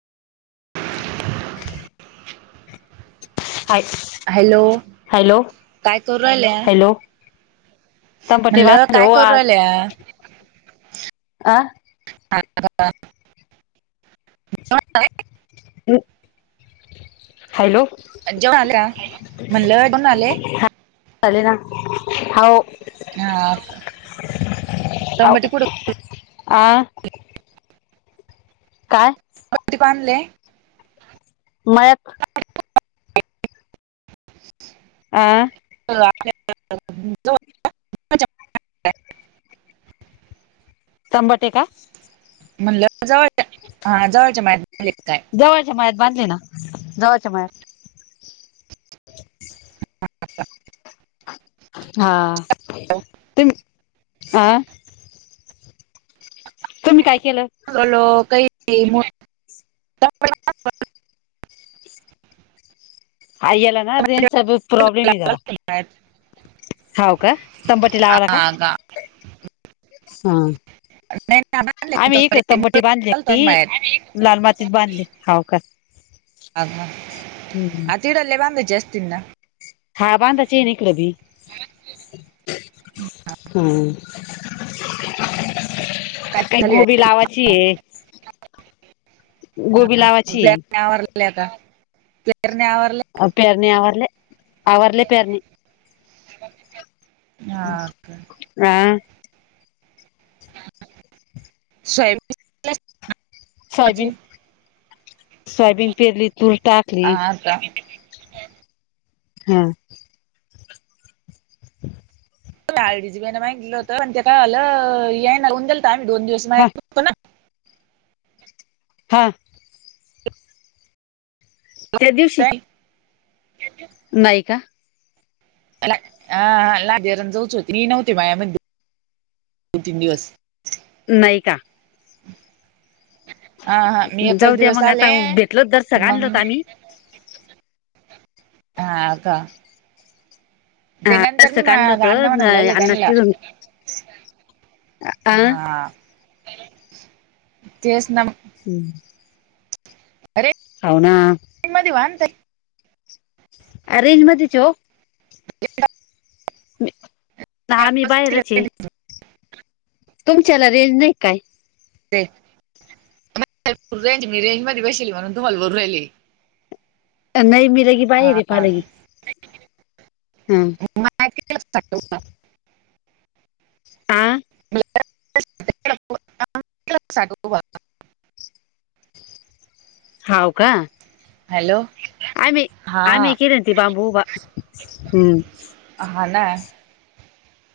[unintelligible] Hello? Hello काय करू राहिल्या? हॅलो तंबटे म्हणलं, बांधले काय हो करू आज राहिल्या? अ [inaudible] हॅलो? जेवण आले का म्हणलं जेवण आले चाले ना, हाव. हा तंबाटी कुठ आ? काय? [unintelligible] आणले मळ्यात आ? [unintelligible] [inaudible] तबांटे का? म्हणलं, जवळच्या हा, जवळच्या [unintelligible] जवळच्या मळ्यात बांधले ना, जवळच्या मळ्यात हा, ते [unintelligible] तुम्ही काय केलं? [unintelligible] [inaudible] हा, य्यला ना, रेंजचा प्रॉबलेमे जरा. होव का, तंबटी लावाला का? [unintelligible] [inaudible] हां. आम्ही एक तंबटी बांधली ती, लाल मातीत बांधले, हाव का? आगवा आ तीडले बांधायचे असतील ना. हा बांंधाचे ना इकड भी. हम काय काही चालू आहे गोबी लावाची आहे. गोबी लावाअ ची आवरले आता [unintelligible] आवरले पेरणी आवरले. आवरले पेरणे [inaudible] हा हं हा... सोयाबीन- सोयाबीन- सोयाबीन पेरली तुरक टाकली. अच्छा.... हा. आयडीजी बी मागितेल होतण पण ते काय झाल यांनी गेल तर आम्ही दोन दिवस हा मळ्यात होतो ना. हा... त्या दिवशी- नाही का- हा लादेरण जाऊच होते. मी नव्हते मल्यामध्ये दोन- तीन दिवस. नाही का? हा हा मी एकच जाऊ द्या दिवस मग आले आता भेटल तस मग आणलोत आम्ही- हा का? हा ते नंतर मी थोडसक आनल होत. मा- अण्णा म्हणायला लागले आण्णा च्या त्यांना तिडुन- अ अं- हा तेच ना म हम्म... हव ना- [unintelligible] रेंज मध्यीच यो ओ- [unintelligible] हा मी बाहेरच ये- तुमच्याला रेंज नाही काय? आहेरेंज मी रेंज मध्ये बसेल म्हणून तुम्हाला बोलू राहिले नाही मी [unintelligible] म मळ्यात किती वाजता [unintelligible] आ.... साडे नऊ वाज हव का? हॅलो आम्ही- हा आम्ही केले ना ते बांबू बाबु हम्म.... हा ना...